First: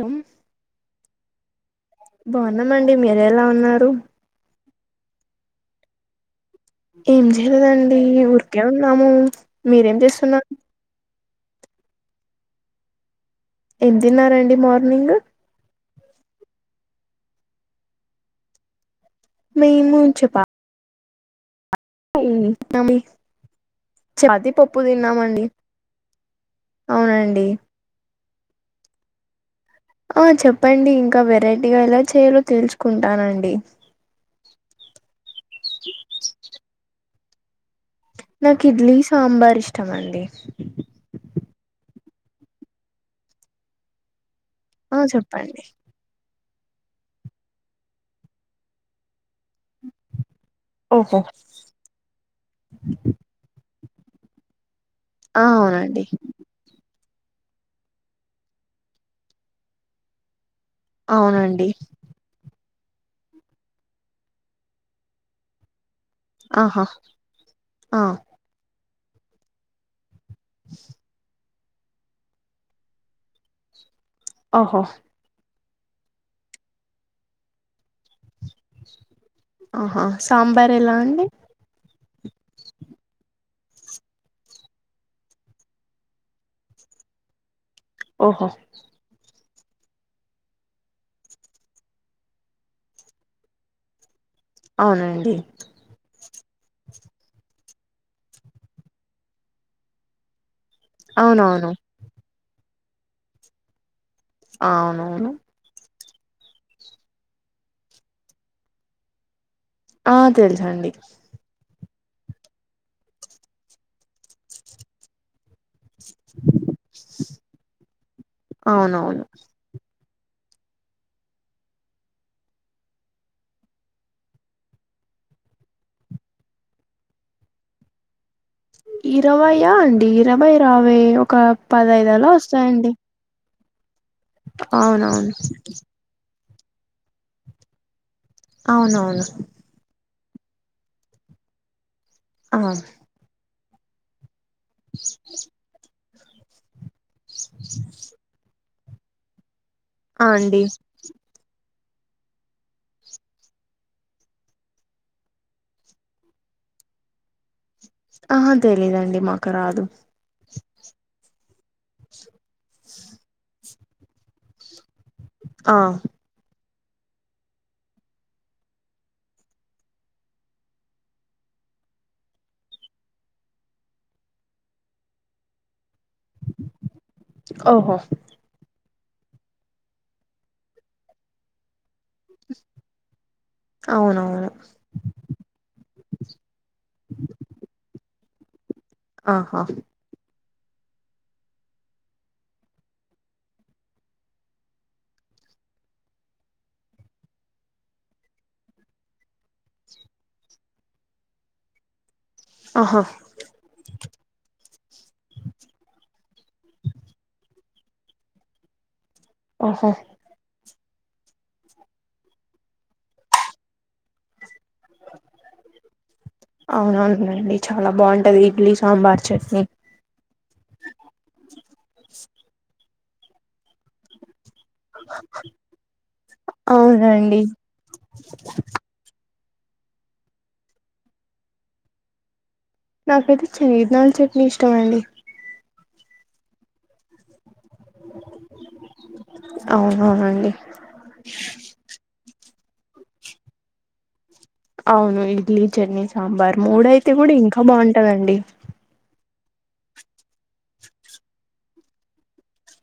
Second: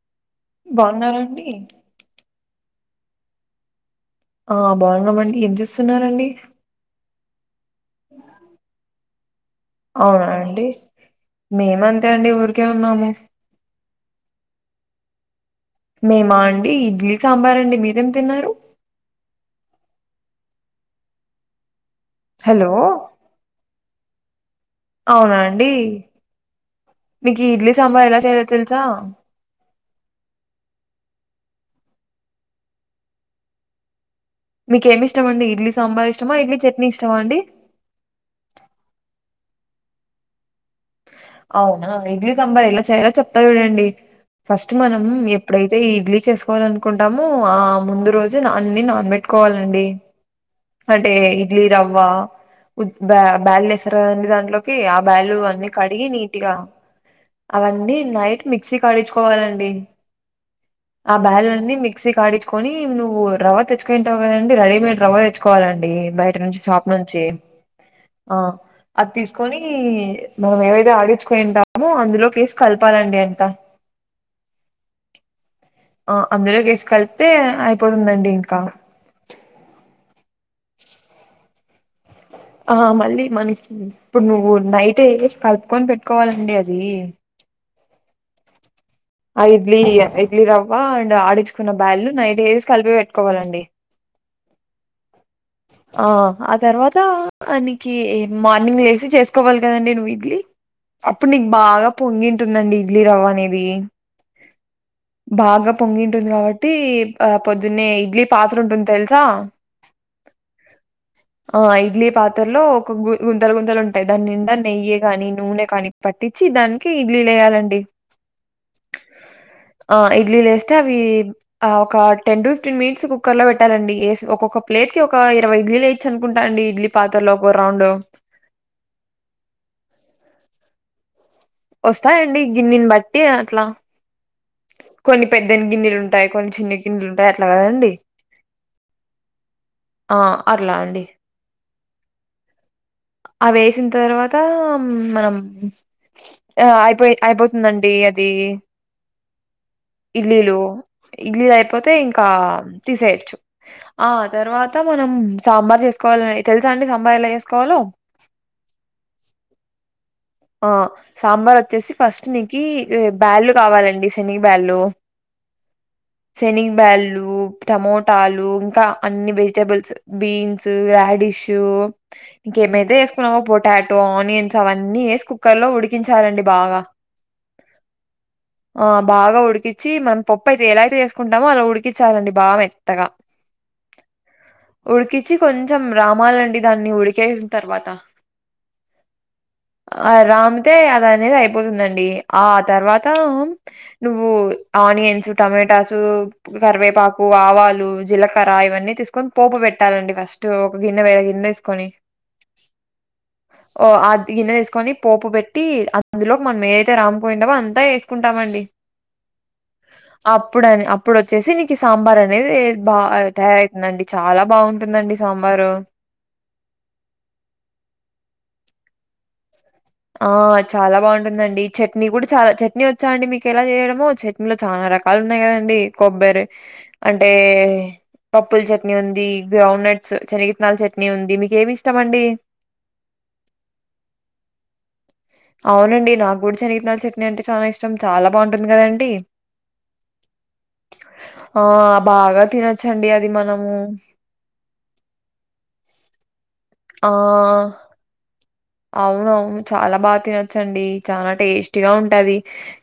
అం బాగున్నారండి బాగున్నామండి మీరు ఎలా ఉన్నారు ఆ బావున్నామండి ఏం చేస్తున్నారండి ఏం చేయలేదండి ఊరికే ఉన్నాము మీరేం అవునా చేస్తున్నారు అండి మేము అంతే అండి ఊరికే ఉన్నాము ఏం తిన్నారండి మార్నింగ్ మేమా అండి ఇడ్లీ సాంబార్ అండి మీరేం తిన్నారు మేము చిప హ్మ్ హలో అది ఛాతీ పప్పుది అవునా అండి మీకీ అవునండి ఇడ్లీ సాంబార్ ఎలా చేయలో తెలుసా హ్మ్ చెప్పండి ఇంకా వెరైటీగా ఎలా చేయాలో తెలుసుకుంటానండి మీకేమిష్టమండి ఇడ్లీ సాంబార్ ఇష్టమా ఇడ్లీ చట్నీ ఇష్టమా అండి నాకు ఇడ్లీ సాంబార్ ఇష్టమండి అవునా ఇడ్లీ సాంబార్ ఎలా చేయాలో చెప్తా చూడండి ఫస్ట్ ఆ మనం చెప్పండి ఎప్పుడైతే ఇడ్లీ చేసు కోవాల అనుకుంటాము ఆ ముందు రోజు అన్ని నాన్బెట్టుకోవాలండి అంటే ఓహో ఇడ్లీ రవ్వ ఉ బ బాల్ నెసరా అండి దాంట్లో ఆ బ్యాలు అన్నీ కడిగి నీ నీట్ గా అవన్నీ నైట్ మిక్సీ కాడించుకోవాలండి ఆ బ్యాల్ అవునండి అన్ని మిక్సీకి ఆడించుకొని నువ్వు రవ్వ తెచ్చుకుంటావు కదండి రెడీమేడ్ రవ్వ తెచ్చు కోవాలండి బయట నుంచి ఆహా షాప్ నుంచి ఆ అది తీసుకొని మనం ఏవైతే ఆడించుకు ఉంటామో అందులోకేసి కలపాలండి అంత ఓహో ఆ అందులో కేసికలిపితే అయిపోతుందండి ఇంకా ఆహా సాంబార్ ఎలా అండి ఆ మళ్ళీ మనకి ఇప్పుడు నువ్వు నైట్ ఏసి కలుపుకొని పెట్టుకోవాలండి అది ఓహో ఆ ఇడ్లీ ఇడ్లీ రవ్వ అండ్ ఆడించుకున్న దాల్లు నైట్ వేసి కలిపి పెట్టుకోవాలండి అవునండి ఆ ఆ తర్వాత నీకి మార్నింగ్ లేసి చేసుకోవాలి కదండి నువ్వు ఇడ్లీ అప్పుడు నీకు అవునవును బాగా పొంగింటుందండి ఇడ్లీ రవ్వ అనేది ఆవును బాగా పొంగింటుంది కాబట్టి ఆ పొద్దున్నే ఇడ్లీ పాత్ర ఉంటుంది తెలుసా ఆ తెలుసండి ఆ ఇడ్లీ పాత్రలో ఒక గుంతలు గుంతలు ఉంటాయి దాని నిండా నెయ్యే కాని నూనె కానీ పట్టించి దానికి ఇడ్లీలు ఏయాలండి అవునవును ఆ ఇడ్లీలేస్తే అవి ఆ ఒక టెన్ ఫిఫ్టీన్ మినిట్స్ కుక్కర్ లో పెట్టాలండి ఏ ఒక్కొక్క ప్లేట్ క ఒక ఇరవై ఇడ్లీలు వేయొచ్చు అనుకుంటా అండి ఇడ్లీ పాతలో ఒక రౌండ్ ఇరవైయ అండి ఇరవై రావే ఒక పదైదలా ఒస్తాయండి గిన్నెని వస్తాయండి బట్టి అట్లా కొన్ని అవునవును పెద్దని గిన్నెలుంటాయి కొన్ని చిన్న గిన్నెలు ఉంటాయి అట్లా కదండి అవునవును ఆ అట్లా అండి ఆ అవేసిన్ తర్వాత మనం ఆ పోయ్ అయిపోతుందండి అది ఆ ఇడ్లీలు, అండి ఇడ్లీలు అయిపోతే ఇంకా తీసేయచ్చు. ఆ తర్వాత మనం సాంబార్ చేసుకోవాల, తెలుసా అండి సాంబార్ ఎలా చేసుకోవాలో? ఆ తెలీదండి మాకు రాదు ఆ సాంబార్ వచ్చేసి ఫస్ట్ నీకి బ్యాళ్లుు కావాలండి, శనగ బ్యాళ్ళు. ఆ శనిగ బ్యాల్లు, టమోటాలు ఇంకా అన్ని వెజిటబుల్స్. బీన్సు, రాడిష్షు ఇంకేమైతే ఏసుకున్నావో పొటాటో, ఆనియన్స్ అవన్నీ ఏసు కుక్కర్ లో ఉడికించాలండి బాగా. ఓహో ఆ బాగా ఉడికిచ్చి మనం పప్పు అయితే ఎలా అయితే చేసుకుంటామో అలా ఉడికి చాలండి బాగ మెత్తగా, అవునవును ఉడికిచ్చి కొంచం రామాలండి దాన్ని ఉడికేసిన తర్వాత ఆహా ఆ రామ్తే అద అనేది అయిపోతుందండి, ఆ తర్వాత నువ్వు ఆనియన్స్, టమాటాసు కరివేపాకు, ఆవాలు జీలకర్ర ఇవన్నీ తీసుకొని పోపు పెట్టాలండి ఫస్టు. ఒక గిన్నె వే గిన్నె ఏసుకొని అహ ఓ అదిను కొని పోపు పెట్టి అందులో మనం ఏదైతే రామ్ కోయిండామో అంతా ఏసుకుంటామండి. ఒహో అప్పుడని అప్పుడు వచ్చేసి నీకి సాంబార్ అనేది బా తయారయితుందండి. చాలా బాగుంటుందండి సాంబారు. అవునవునునండి చాలా బాగుంటది ఇడ్లీ, సాంబార్, చట్నీ. ఆ చాలా బాగుంటుందండి చట్నీ కూడ చాలా, చట్నీ వచ్చా అండి మీక ఎలా చేయడమో? చ లో చాలా రకాలు ఉన్నాయి కదండి, కొబ్బరి అంటే అవునండి పప్పుల చెత్ ట్నీ ఉంది, గ్రౌండ్ నట్స్ శనగిత్తనాల చట్నీ ఉంది, మీకేమి ఇష్టం అండి? నాకైతే శనిగిత్తనాల చట్నీ ఇష్టమండి అవునండి నాకు గుడ శనాగిత్తనాల చట్నీ అంటే చాలా ఇష్టం, చాలా బాగుంటుంది కదండి. అవునవునండి. ఆ, బాగా తినోచ్చండి అది మనము. అవును ఇడ్లీ, చట్నీ, సాంబార్ ఆ మూడయితే గూడ ఇంకా బాగుంటదండి. అవునవును, చాలా బాగా తినొచ్చండి. చాలా టేస్టీగా ఉంటది.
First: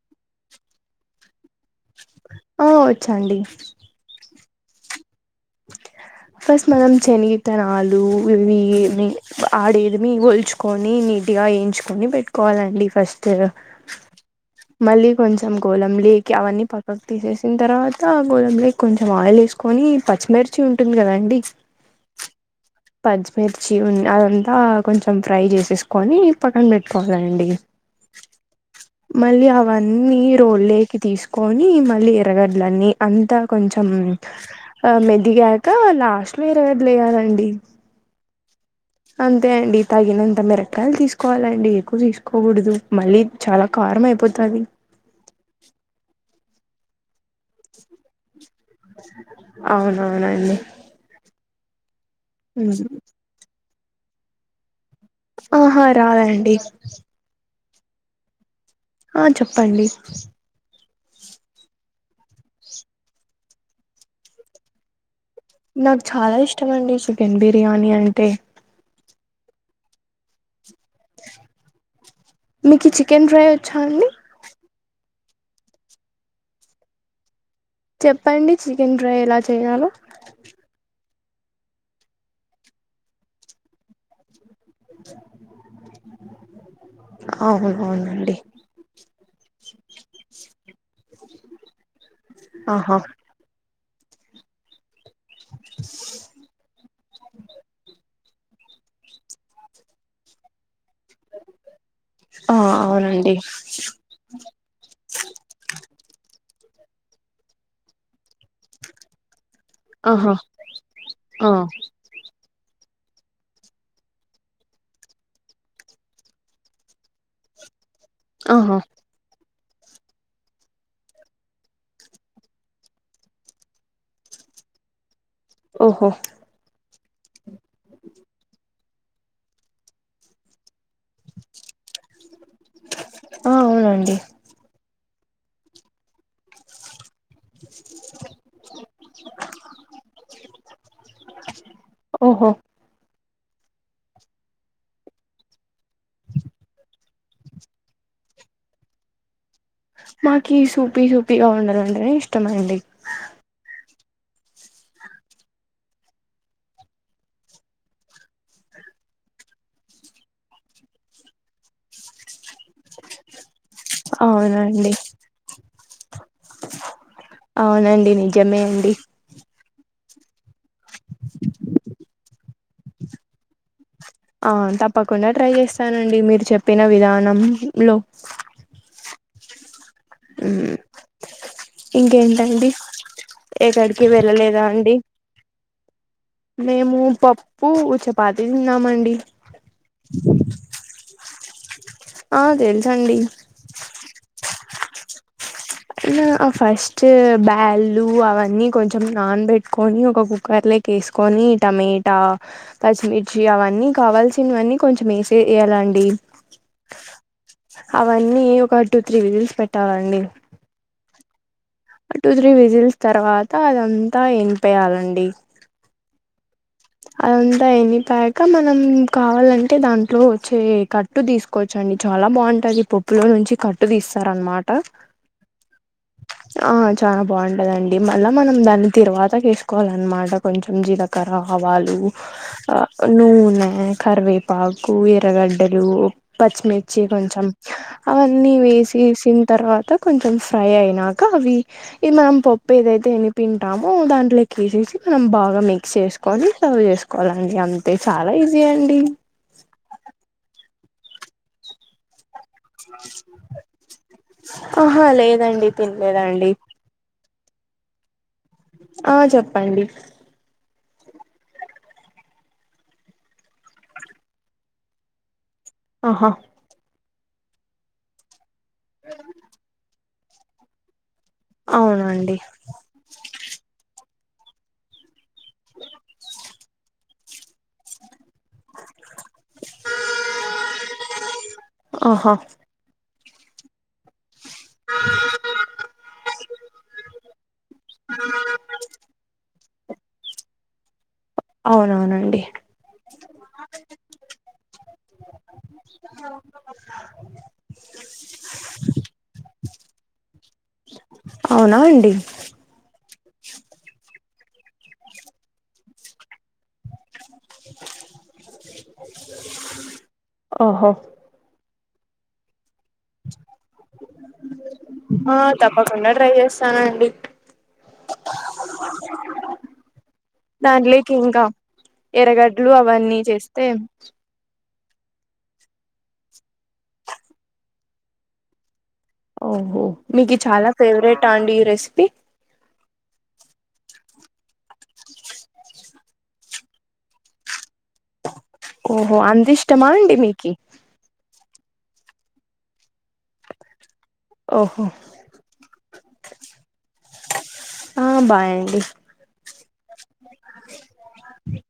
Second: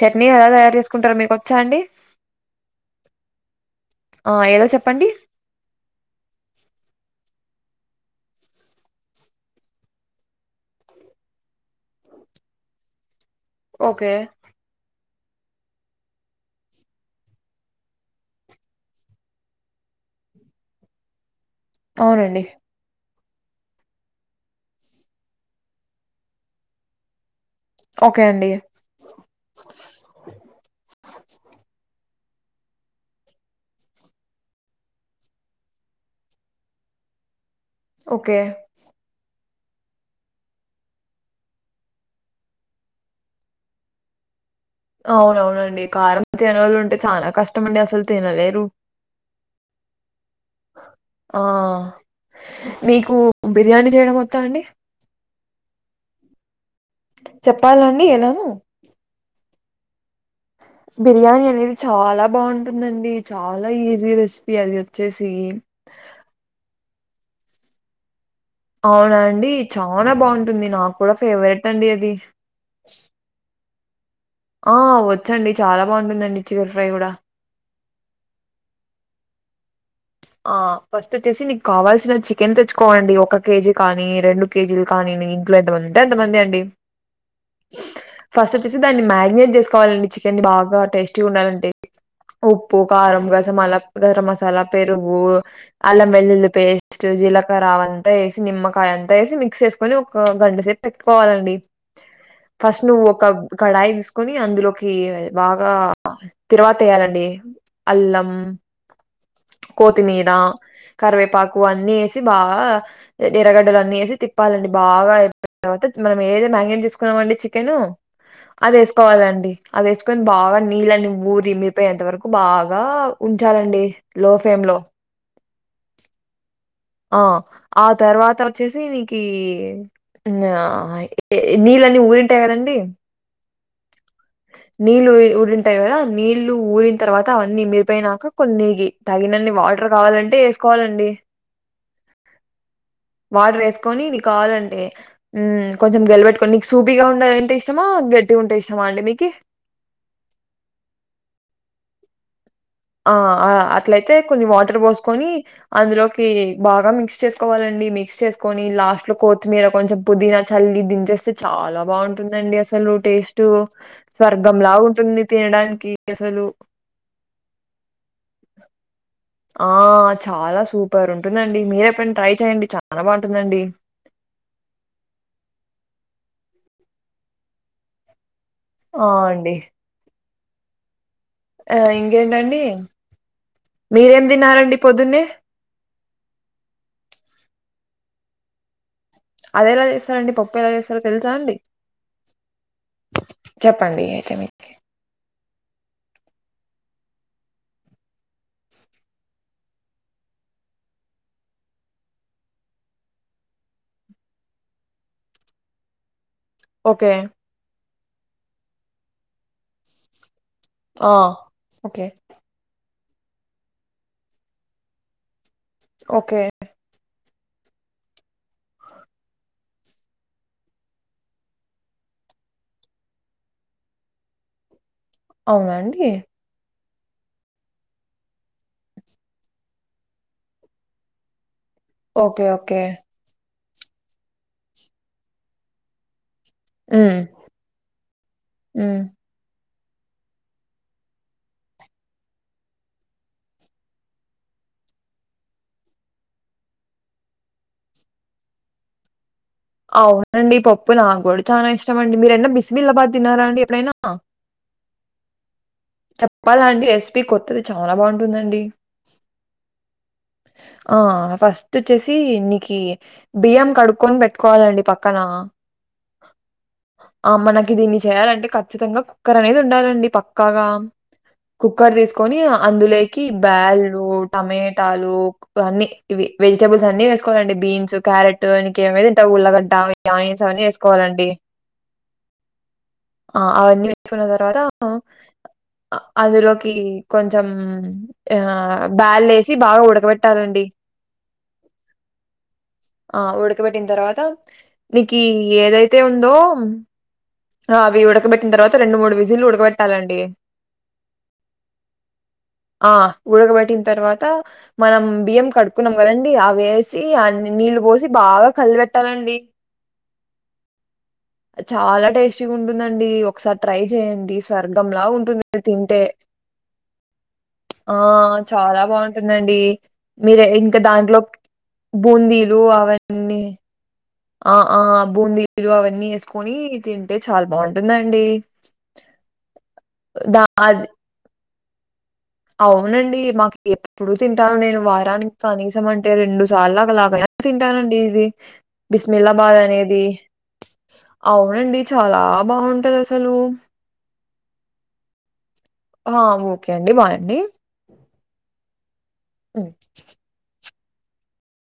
చట్నీ ఎలా తయారు చేసుకుంటారో, మీకొచ్చా అండి? ఆ వచ్చండి. ఆ, ఎలా చెప్పండి? ఫస్ట్ మనం శనగిత్తనాలు, ఇవి నీ ఆడేదిమి ఒల్చు కొని నీటిగ ఏయించుకొని పెట్టుకోవాలండి ఫస్టు ఓకే. మళ్లీ కొంచెం గోలం లికి అవన్నీ పక్కక్ తీసేసిన్ తర్వాత గోలం లికి కొంచెం ఆయిల్ ఎస్కొని పచ్చిమిర్చి ఉంటుంది కదండి అవునండి పచ్చిమిర్చి ఉ అదంతా కొంచెం ఫ్రై చేసేసుకొని పక్కన పెట్టుకోవాలండి ఓకే అండి మళ్లీ అవన్నీ రోలేకి తీస్కొని మళ్లీ ఎర్రగడ్లన్నీ అంతా కొంచెం ఆ మెదిగాక లాస్ట్ లో ఎర్రగడ్లలేయాలండి ఓకే అంతే అండి తగినంత మిరపకాయలు తీసుకోవాలండి ఎక్కువ తీసుకోకూడదు మళ్లీ చాలా కారం అయిపోతది అవునవునండి కారం తినానోళ్లు ఉంటే చానా కష్టం స్టమండి అసలు తినలేరు అవునవునండి ఆ మీకు బిర్యానీ చేయడం వచ్చా అండి ఆహా రాదండి చెప్పాల్నండి ఎలానో ఆ చెప్పండి బిర్యానీ అనేది చాలా బాగుంటుందండి చాలా ఈజీ రెసిపీ ఏదోచేసి నాకు చాలా ఇష్టమండి చికెన్ బిర్యానీ అంటే అవునా అండి చానా బాగుంటుంది నాకు కూడా ఫేవరెట్ అండి అది మీకి చికెన్ ఫ్రై వచ్చా అండి ఆ వచ్చండి చాలా బాగుంటుందండి చికెన్ ఫ్రై గూడ చెప్పండి చికెన్ ఫ్రై ఎలా చేయాలో ఆ ఫస్ట్ వచ్చేసి మిక్ కావాల్సిన చికెన్ తెచ్చుకోవలండి ఒక కేజీ కానీ రెండు కేజీలు కానీ మీ ఇంట్లో ఎంత మంది ఉంటే అంత మంది అండి అవునవునండి ఫస్ట్ తీసి దాన్ని మ్యాగ్నెట్ చేస్కోవాలడి చికెన్ బాగా టేస్టీగా ఉండాలంటే ఉప్పు ఆహా కారం గసమాల గరం మసాలాపేరు. పెరుగు అల్లం మెల్లుల్లి పేస్ట్ జీలకర్ర వం అంతా వేసి నిమ్మకాయంత ఎసి మిక్స్ చేస్కొని ఒక గంటసేపు పెట్టుకోవాలండి ఆ ఫస్ట్ నువు ఒక అవునండి కడాయి తీస్ కొని అందులోకి బాగా తిర్వాత వేయ్యాలండి అల్లం కోత్తిమీర ఆహా ఆ కరివేపాకు అన్నీ వేసి బాగా ఎర్రగడ్డలు అన్ని ఎసి తిప్పాలండి బాగా అయిపోయిన తర్వాత మనం ఏదో మ్యాగ్నెట్ తీసుకున్నామ అండి చికెను ఆహా అదేస్ వాలండి అది వేసుకొని బాగా నీళ్లన్నీ ఊరి మిరిపోయేంత వరకు బాగా ఉంచాలండి లో ఫ్లేమ్‌లో ఓహో ఆ ఆ తర్వాత వచ్చేసి నీకి ఆ నీళ్లన్నీ ఊరింటాయి కదండి ఆ అవునండి నీళ్లు వి ఊరింటయ్ కదా నీళ్లు ఊరి తర్వాత అన్నీ ఇమిపోయినాక కొన్ని ఇ తగినన్ని వాటర్ కావాలంటే ఎస్కోవాలండి ఓహో వాట్రేసుకొని నీ కావాలంటే మ్మ్ కొంచెం గెలుబెటుకో నీకు సూపీగా ఉండేదంటే ఇష్టమా గట్టిగుంటే ఇష్టమా అండి మీకి నాకి సూపీ సూపీగా ఉండదంటేనే ఇష్టమండి ఆ ఆ అట్లైతే కొన్ని వాటర్ పోసుకొని అందులోకి బాగా మిక్స్ చేసుకోవాలండి మిక్స్ చేసుకొని లాస్ట్ లో కొత్తిమీర కొంచెం పుదీనా చల్లి దించేస్తే చాలా బావుంటుందండి అసలు టేస్ట్ స్వర్గంలా అవునండి ఉంటుంది తినడానికి అసలు అవునండి నిజమే అండి ఆ చాలా సూపర్ ఉంటుందండి మీరేప్పుడనా ట్రై చెయండి చానా బాగుంటుందండి ఆ తప్పకుండా ట్రై చేస్తానండి మీరు చెప్పిన విధానంలో ఆ అండి హుమ్ ఇంకేంటండి ఎక్కడికి మీరేం వెళ్ళలేదా తిన్నారండి అండి పొద్దున్నే? మేము పప్పు చపాతి తిన్నామండి అదెలా చేసారండి పప్పు ఎలా చేసారో తెలుసాండి ఆ తెల్సండీ చెప్పండి అయితే ఫస్ట్ బ్యాల్లు అవన్నీ కొంచెం నాన్బెట్టుకొని ఒక కుక్కర్ లే తీసుకొని టమేటా పచ్చిమిర్చి అవన్నీ కావల్సినవన్నీ కొంచెం ఏసే ఏయాలండి ఓకే అవన్నీ ఒక టూ త్రీ విజిల్స్ పెట్టాలండి ఆ ఓకే టూ త్రీ విజిల్స్ తర్వాత అదంతా ఎన్పేయాలండి ఓకే అదంతా ఎనిపాక మనం కావాలంటే దాంట్లో వచ్చే కట్ తీసుకోచ్చండి చాలా బావుంటది పప్పులో నుంచి కట్టు తీసారన్మాట అవునండి ఆ చాలా బావుంటదండి మళ్ళా మనం దాన్ని తిర్వాత కేసుకోవాలన్మాట కొంచెం జీలకర్ర ఆవాలు ఓకే. ఓకే. అ నూనె కరివేపాకు ఎర్రగడ్డలు పచ్చిమిర్చి హ్మ్. కొంచెం అవన్నీ హ్మ్. వేసేసిన్ తర్వాత కొంచెం ఫ్రై అయినాక అవి ఇ మనం పప్పు ఏదైతే ఎనిపింటామో దాంట్లోకి ఏసేసి మనం బాగా మిక్స్ చేసు కొని సర్వ్ చేసుకోవాలండి అంతే చాలా ఈజీ అండి అవునండి పప్పు నా గూడా చాలా ఇష్టం అండి మీరేన్న బిస్మిలాబాత్ తిన్నరా అండి ఎప్పుడైనా అహా లేదండి తినలేదండి చెప్పలా అండి రెసిపీ కొత్తది చాలా బావుంటుందండి ఆ చెప్పండి ఆ ఫస్ట్ వచ్చేసి నీకి బియ్యం కడుక్కొనీ పెట్టుకొవాలండి పక్కన అహా ఆ మనకి దీన్ని చేయాలంటే ఖచ్చితంగా కుక్కర్ అనేది ఉండాలండి పక్కాగా కుక్కర్ అవునండి తీసుకొని అందులోకి బ్యాళ్లు టమేటాలు వన్నీ ఇవి వెజటబుల్స్ అన్ని వేసుకోవాలండి బీన్స్ క్యారెట్ లోనికి ఏమే ఉల్లగడ్డ ఆ ఆనియన్స్ అవన్నీ వేసుకోవాలండి ఆహా ఆ అవన్నీ వేసుకున్న తర్వాత అందులోకి కొంచెం ఆ బ్యాల్ వేసి బాగా ఉడకబెట్టాలండి అవునవును అండి ఆ ఉడకబెట్టిన తర్వాత నీకి ఏదైతే ఉందో అవి ఉడకబెట్టిన తర్వాత రెండు మూడు విజిలు ఉడకబెట్టాలండి అవునా అండి ఆ ఉడకబెట్టిన తర్వాత మనం బియ్యం కడుకున్నాం కదండి అవి వేసి అ నీళ్లు పోసి బాగా కలి పెట్టాలండి ఓహో చాలా టేస్ట్ చ్చి ఉంటుందండి ఒకసారి ట్రై చేయండి స్వర్గం లా ఆ ఉంటుంది తింటే తప్పకుండా ట్రై చేస్తానండి ఆ చాలా బాగుంటుందండి మీరే ఇంకా దాంట్లోకి దాంట్లో ఇంకా బూందీలు ఎర్రగడ్లు అవన్నీ చేస్తే ఆ ఆ బూందీలు అవన్నీ వెస్ కుని తింటే చాలా బాగుంటుంది అండి ఓహో మీకు చాలా ఫేవరెట్ ఆ అండి ఈ రెసిపీ అవునండి మాకు ఎప్పుడు తింటాను నేను వారానికి కనీసం అంటే రెండు సార్లు అలాగా తింటానండి ఇది ఓహో అంత బిస్మిల్లాబాద్ ఇష్టమా అనేది అండి మీకి అవునండి చాలా బాగుంటది అసలు ఓహో ఆ ఓకే అండి బాయ్ అండి ఆ బాయ్ అండి హ్మ్.